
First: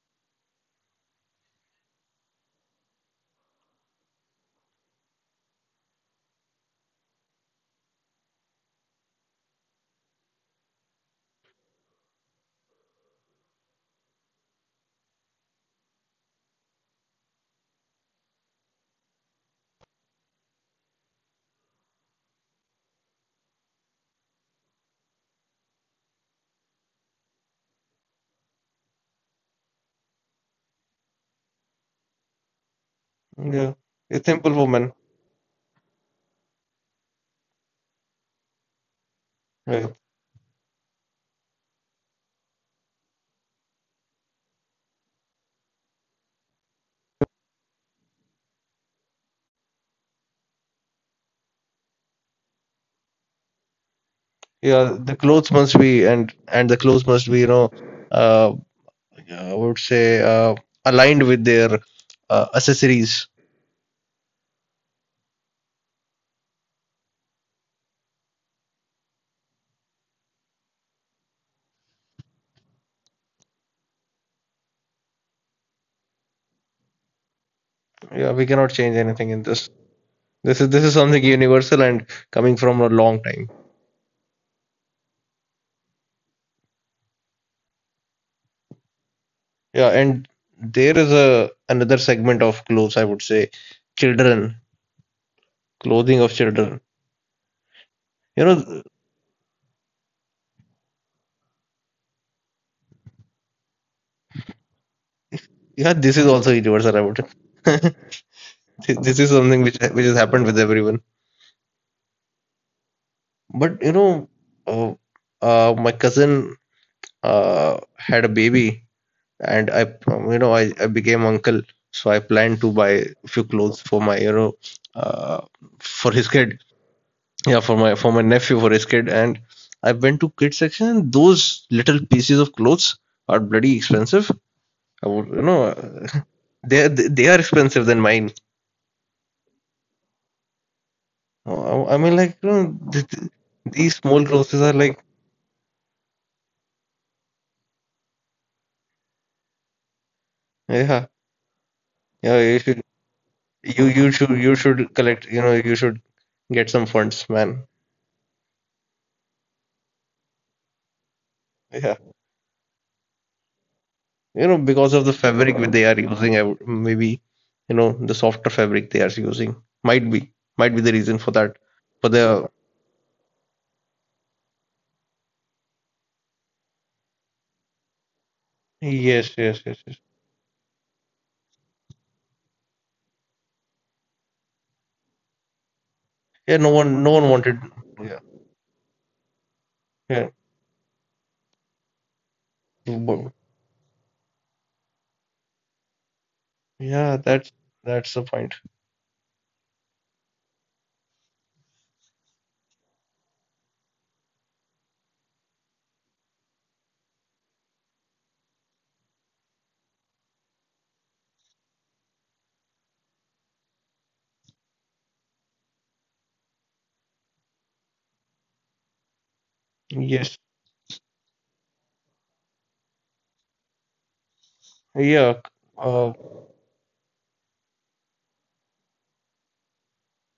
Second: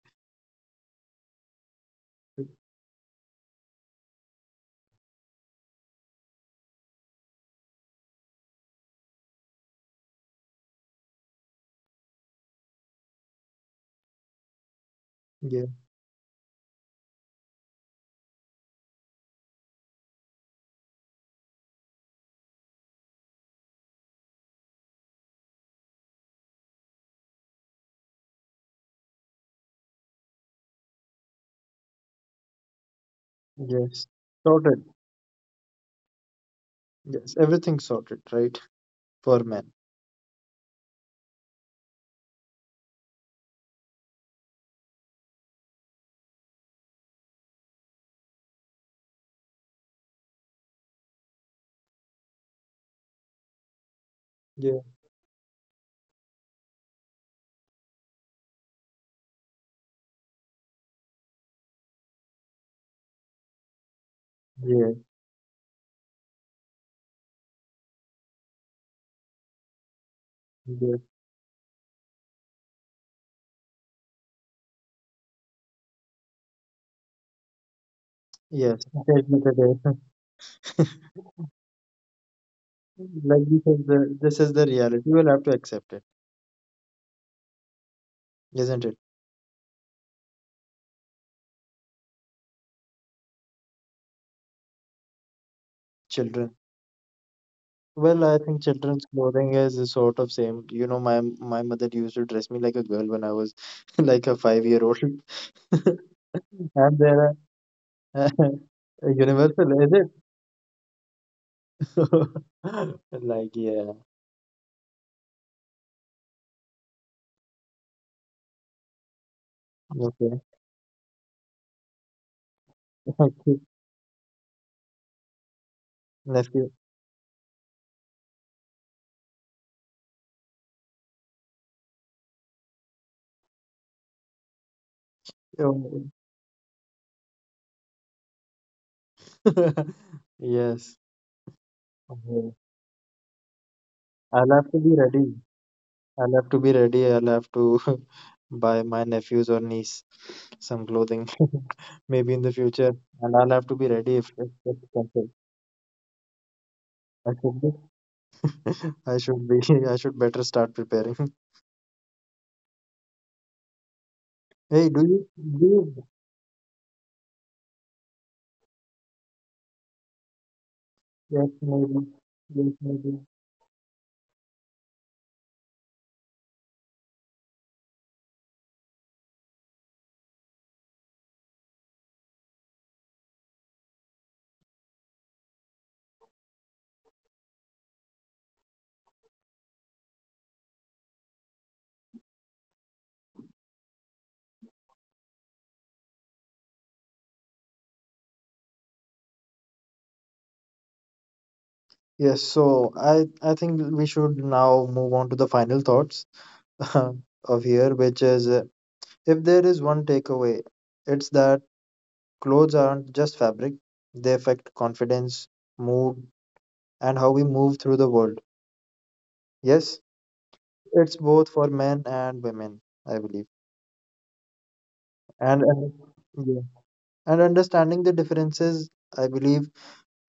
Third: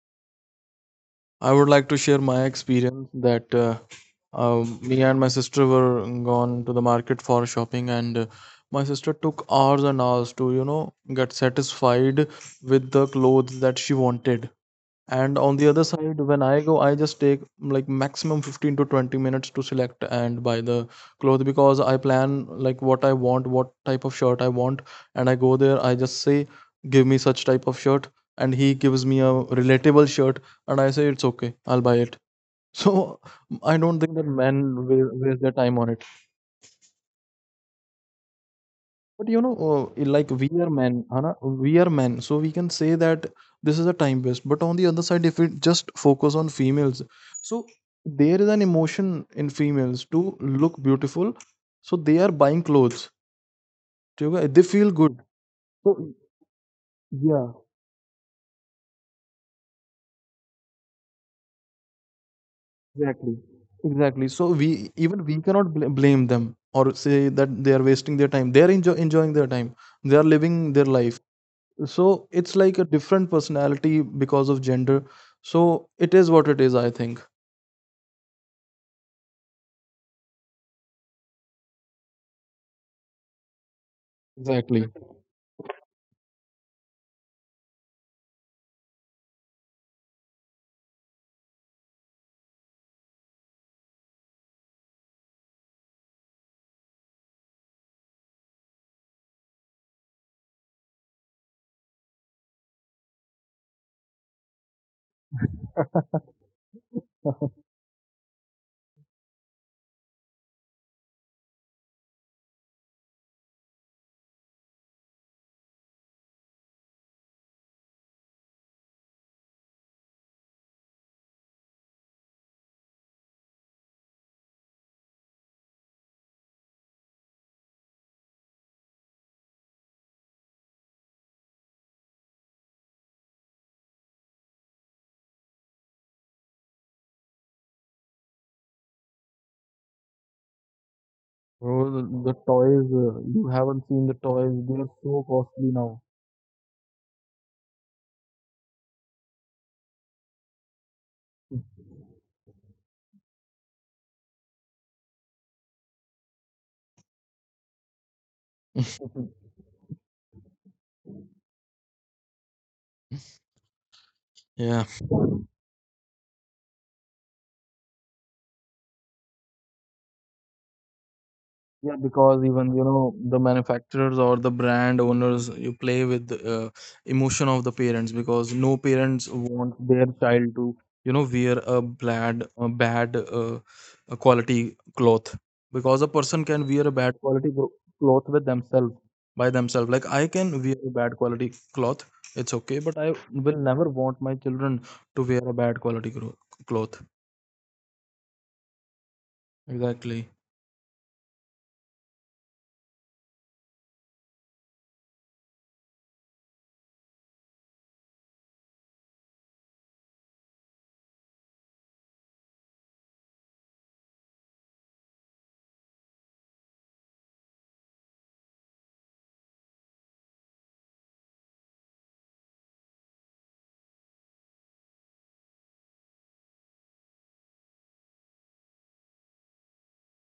Speaker 3: I would like to share my experience that, me and my sister were gone to the market for shopping, and my sister took hours and hours to, you know, get satisfied with the clothes that she wanted. And on
Speaker 1: Yeah,
Speaker 3: the other side, when I go, I just take like maximum 15 to 20 minutes to select and buy the clothes, because I plan like what I want, what type of shirt I want. And I go there, I just say give me such type of shirt, and he gives me a relatable shirt, and I say it's okay, I'll buy it. So
Speaker 2: Yeah,
Speaker 3: I don't
Speaker 1: yes.
Speaker 3: think
Speaker 2: it's
Speaker 3: that
Speaker 2: simple
Speaker 3: men
Speaker 1: Sorted.
Speaker 2: woman.
Speaker 3: waste their time on it.
Speaker 1: Yes, everything sorted, right?
Speaker 3: But you
Speaker 1: For men.
Speaker 3: know,
Speaker 2: Right.
Speaker 3: like, we are men, Hana, we are men, so we can say that this is a time waste. But on the other side, if we just focus on females, so there is an emotion in females to look beautiful, so they are buying clothes. Okay? They
Speaker 1: Yeah,
Speaker 3: feel
Speaker 2: Yeah,
Speaker 3: good. So
Speaker 2: the clothes must be,
Speaker 3: yeah,
Speaker 2: uh, yeah, I would say aligned with their accessories.
Speaker 3: exactly. So
Speaker 1: yeah,
Speaker 3: we even we cannot blame them or say that they are wasting their time. They are enjoying their time. They are living their
Speaker 1: yeah.
Speaker 3: life. So it's like a different personality because of gender. So it is what it is, I think.
Speaker 2: Yeah, we cannot
Speaker 1: Yes.
Speaker 2: change
Speaker 1: Take
Speaker 2: anything
Speaker 1: me
Speaker 2: in this.
Speaker 1: today.
Speaker 2: This is something universal and coming from a long
Speaker 1: Like,
Speaker 2: time.
Speaker 1: this is the
Speaker 3: Exactly.
Speaker 1: reality. You will have to accept it, isn't it?
Speaker 2: Yeah, and there is a another segment of clothes. I would say children clothing of
Speaker 1: Children.
Speaker 2: children.
Speaker 1: Well, I
Speaker 2: You
Speaker 1: think
Speaker 2: know,
Speaker 1: children's clothing is a sort of same. You know, my mother used to dress me like a girl when I was like a 5-year-old old.
Speaker 2: yeah, this is also
Speaker 1: And
Speaker 2: universal, I would
Speaker 1: there
Speaker 2: say.
Speaker 1: are
Speaker 2: Thi- this is something
Speaker 1: universal,
Speaker 2: which
Speaker 1: is it?
Speaker 2: which has happened with everyone.
Speaker 1: Like,
Speaker 2: But
Speaker 1: yeah.
Speaker 2: uh, my cousin had a baby and I, um,
Speaker 1: Okay.
Speaker 2: you know, I, I became uncle, so I planned to buy a few
Speaker 1: Okay.
Speaker 2: clothes for uh, for his
Speaker 1: Let's
Speaker 2: kid.
Speaker 1: go.
Speaker 2: Yeah, for my nephew, for his kid, and I went to kid section, and those little pieces of clothes are bloody expensive. I would, you know,
Speaker 1: Oh.
Speaker 2: they are expensive than mine.
Speaker 1: Yes.
Speaker 3: Bro,
Speaker 2: I
Speaker 3: the,
Speaker 2: mean,
Speaker 3: the
Speaker 2: like,
Speaker 1: Okay.
Speaker 3: toys, you haven't
Speaker 2: these
Speaker 3: seen the
Speaker 2: small
Speaker 1: I'll
Speaker 2: clothes
Speaker 3: toys,
Speaker 1: have
Speaker 2: are
Speaker 3: they
Speaker 1: to
Speaker 3: are
Speaker 1: be
Speaker 2: like,
Speaker 3: so
Speaker 1: ready.
Speaker 3: costly now.
Speaker 1: I'll have to be ready. I'll have to buy my nephews or niece some
Speaker 2: yeah,
Speaker 1: clothing maybe
Speaker 2: yeah,
Speaker 1: in the
Speaker 2: you should,
Speaker 1: future. And I'll have to be ready if it's
Speaker 2: collect,
Speaker 1: expensive.
Speaker 2: you should get some funds,
Speaker 1: I should
Speaker 2: man.
Speaker 1: be. I should be. I should better start preparing.
Speaker 2: Yeah.
Speaker 3: Yeah,
Speaker 1: Hey,
Speaker 2: Because
Speaker 1: do
Speaker 2: of the
Speaker 1: you?
Speaker 2: fabric
Speaker 1: Do
Speaker 2: they are
Speaker 1: you?
Speaker 2: using, maybe the softer fabric they are using might be might be the reason for
Speaker 1: Yes,
Speaker 2: that,
Speaker 3: Yeah,
Speaker 1: maybe.
Speaker 2: but the,
Speaker 3: because even
Speaker 1: Yes,
Speaker 3: you
Speaker 1: maybe.
Speaker 3: know, the manufacturers or the brand owners, you play with the emotion of the parents, because no parents
Speaker 2: yes, yes,
Speaker 3: want
Speaker 2: yes, yes.
Speaker 3: their child to, you know, wear a bad a quality cloth, because a person
Speaker 2: Yeah,
Speaker 3: can
Speaker 2: no
Speaker 3: wear
Speaker 2: one
Speaker 3: a
Speaker 2: no
Speaker 3: bad
Speaker 2: one
Speaker 3: quality
Speaker 2: wanted. Yeah,
Speaker 3: cloth with themselves, by themselves. Like, I
Speaker 2: yeah.
Speaker 3: can wear a bad quality cloth, it's okay, but I
Speaker 2: But-
Speaker 3: will never want my children to wear a bad quality cloth.
Speaker 2: yeah, that's the point.
Speaker 3: Exactly.
Speaker 1: Yes. So I think we should now move on to the final thoughts of here, which is, if there is one takeaway, it's that clothes aren't just fabric. They affect confidence, mood, and how we move through the world. Yes,
Speaker 2: Yes.
Speaker 1: it's both for men and women, I believe.
Speaker 2: Yeah,
Speaker 1: And
Speaker 2: uh,
Speaker 1: yeah. And understanding the differences, I believe,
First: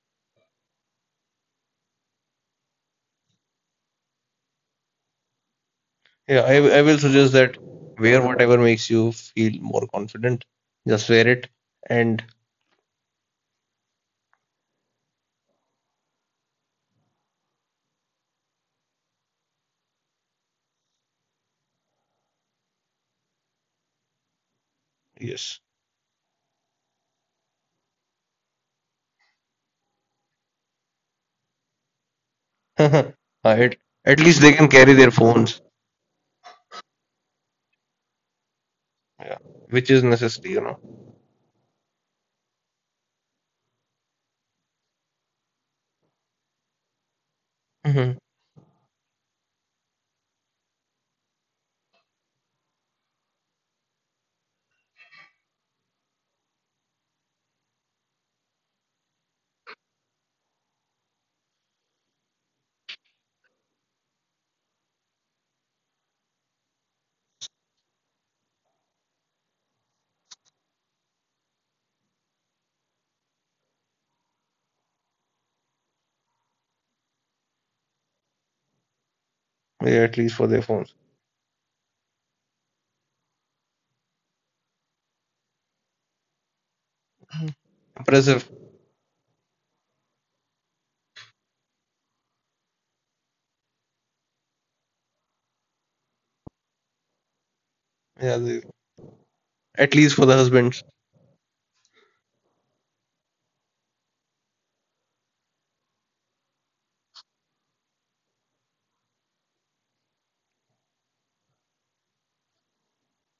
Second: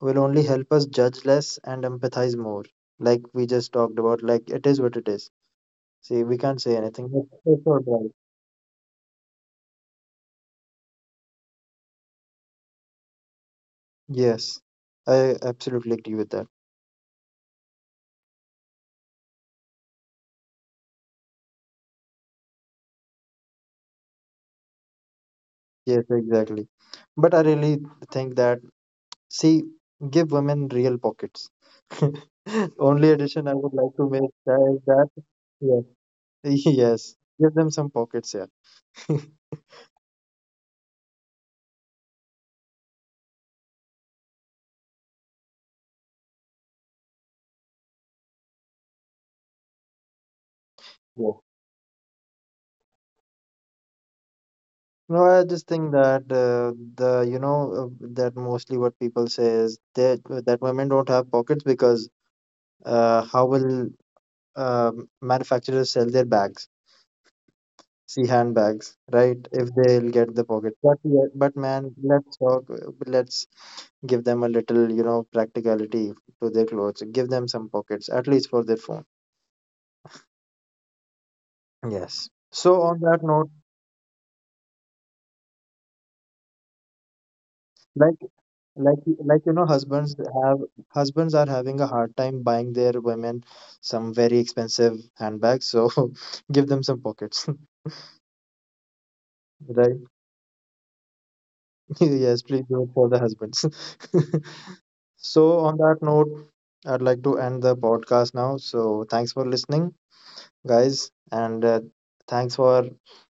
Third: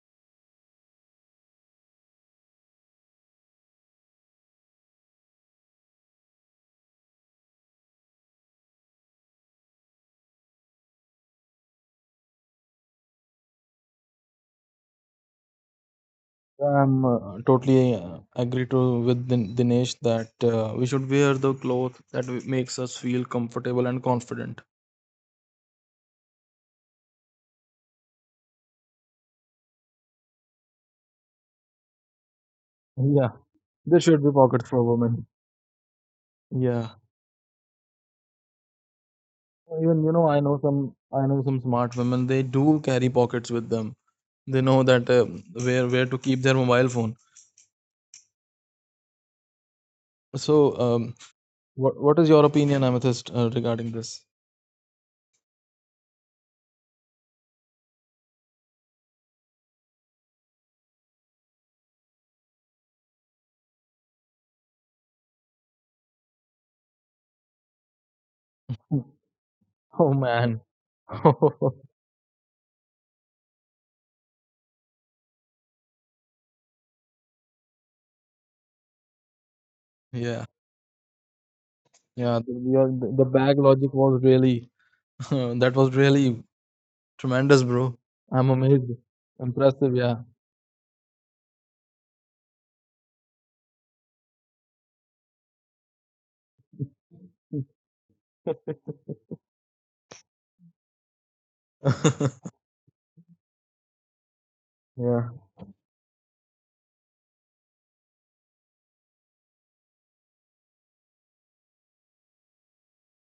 Speaker 1: will only help us judge less and empathize more. Like, we just talked about, like, it is what it is. See, we
Speaker 2: yeah, I,
Speaker 1: can't say
Speaker 2: I will
Speaker 1: anything.
Speaker 2: suggest
Speaker 1: It's
Speaker 2: that
Speaker 1: it's all right.
Speaker 2: wear whatever makes you feel more confident, just wear it and
Speaker 1: Yes, I absolutely agree with that.
Speaker 3: I'm totally agree to with Dinesh that we should wear the cloth that makes us feel comfortable and confident.
Speaker 2: yes.
Speaker 1: Yes, exactly. But I really think that, see, give women real pockets. Only
Speaker 2: at,
Speaker 3: Yeah,
Speaker 1: addition I would like
Speaker 3: there
Speaker 1: to
Speaker 2: at
Speaker 3: should
Speaker 1: make
Speaker 3: be
Speaker 2: least they can
Speaker 3: pockets
Speaker 1: that is
Speaker 3: for
Speaker 2: carry
Speaker 1: that,
Speaker 2: their
Speaker 3: women.
Speaker 2: phones,
Speaker 1: yes,
Speaker 3: Yeah,
Speaker 1: yes, give them some pockets, yeah.
Speaker 2: yeah, which is
Speaker 3: even you know,
Speaker 2: necessary you know
Speaker 3: I know some smart women. They do carry pockets with them. They know that where to keep their mobile phone.
Speaker 2: Mhm.
Speaker 3: So,
Speaker 1: Yeah.
Speaker 3: what is your opinion, Amethyst, regarding this?
Speaker 1: No, I just think that the you know that mostly what people say is that that women don't have pockets because, how will, uh, manufacturers sell their bags? See,
Speaker 3: Hmm.
Speaker 1: handbags, right? If
Speaker 3: Oh
Speaker 1: they'll get the
Speaker 3: man.
Speaker 1: pocket, but yeah, but, man, let's talk. Let's give them a little, practicality, to their clothes. Give them some pockets at least for their phone.
Speaker 2: Yeah, at least
Speaker 3: Yeah,
Speaker 2: for their phones.
Speaker 1: Yes.
Speaker 3: yeah.
Speaker 1: So on that
Speaker 3: The
Speaker 1: note,
Speaker 3: bag logic was really. That was really
Speaker 2: Mhm.
Speaker 3: tremendous, bro.
Speaker 1: like
Speaker 2: Impressive.
Speaker 3: I'm amazed.
Speaker 1: like like you know
Speaker 3: Impressive,
Speaker 1: husbands
Speaker 3: yeah.
Speaker 1: have husbands are having a hard time buying their women some very expensive handbags, so give them some pockets.
Speaker 2: Yeah, they, at
Speaker 1: Right.
Speaker 2: least for the husbands.
Speaker 1: Yes, please do it for the husbands.
Speaker 3: Yeah.
Speaker 1: So on that note, I'd like to end the podcast now, so thanks for listening, guys, and thanks for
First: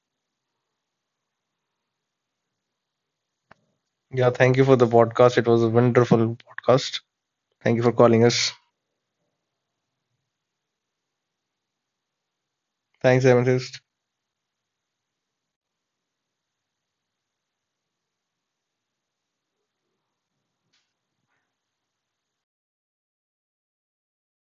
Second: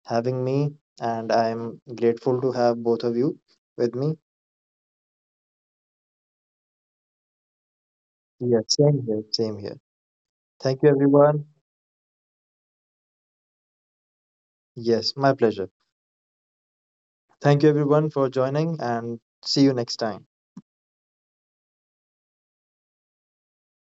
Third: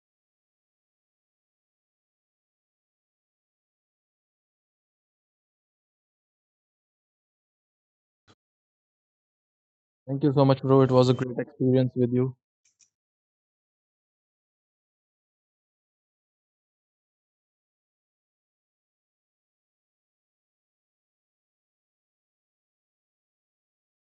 Speaker 1: having me, and I'm grateful to have both of you with me.
Speaker 2: Yeah, thank you for the podcast. It was a wonderful podcast. Thank you for calling us.
Speaker 1: Yes, same here, same here.
Speaker 3: Thank you so much,
Speaker 1: Thank
Speaker 3: bro.
Speaker 1: you,
Speaker 3: It was a
Speaker 1: everyone.
Speaker 3: great experience with you.
Speaker 2: Thanks, Amethyst.
Speaker 1: Yes, my pleasure. Thank you, everyone, for joining, and see you next time.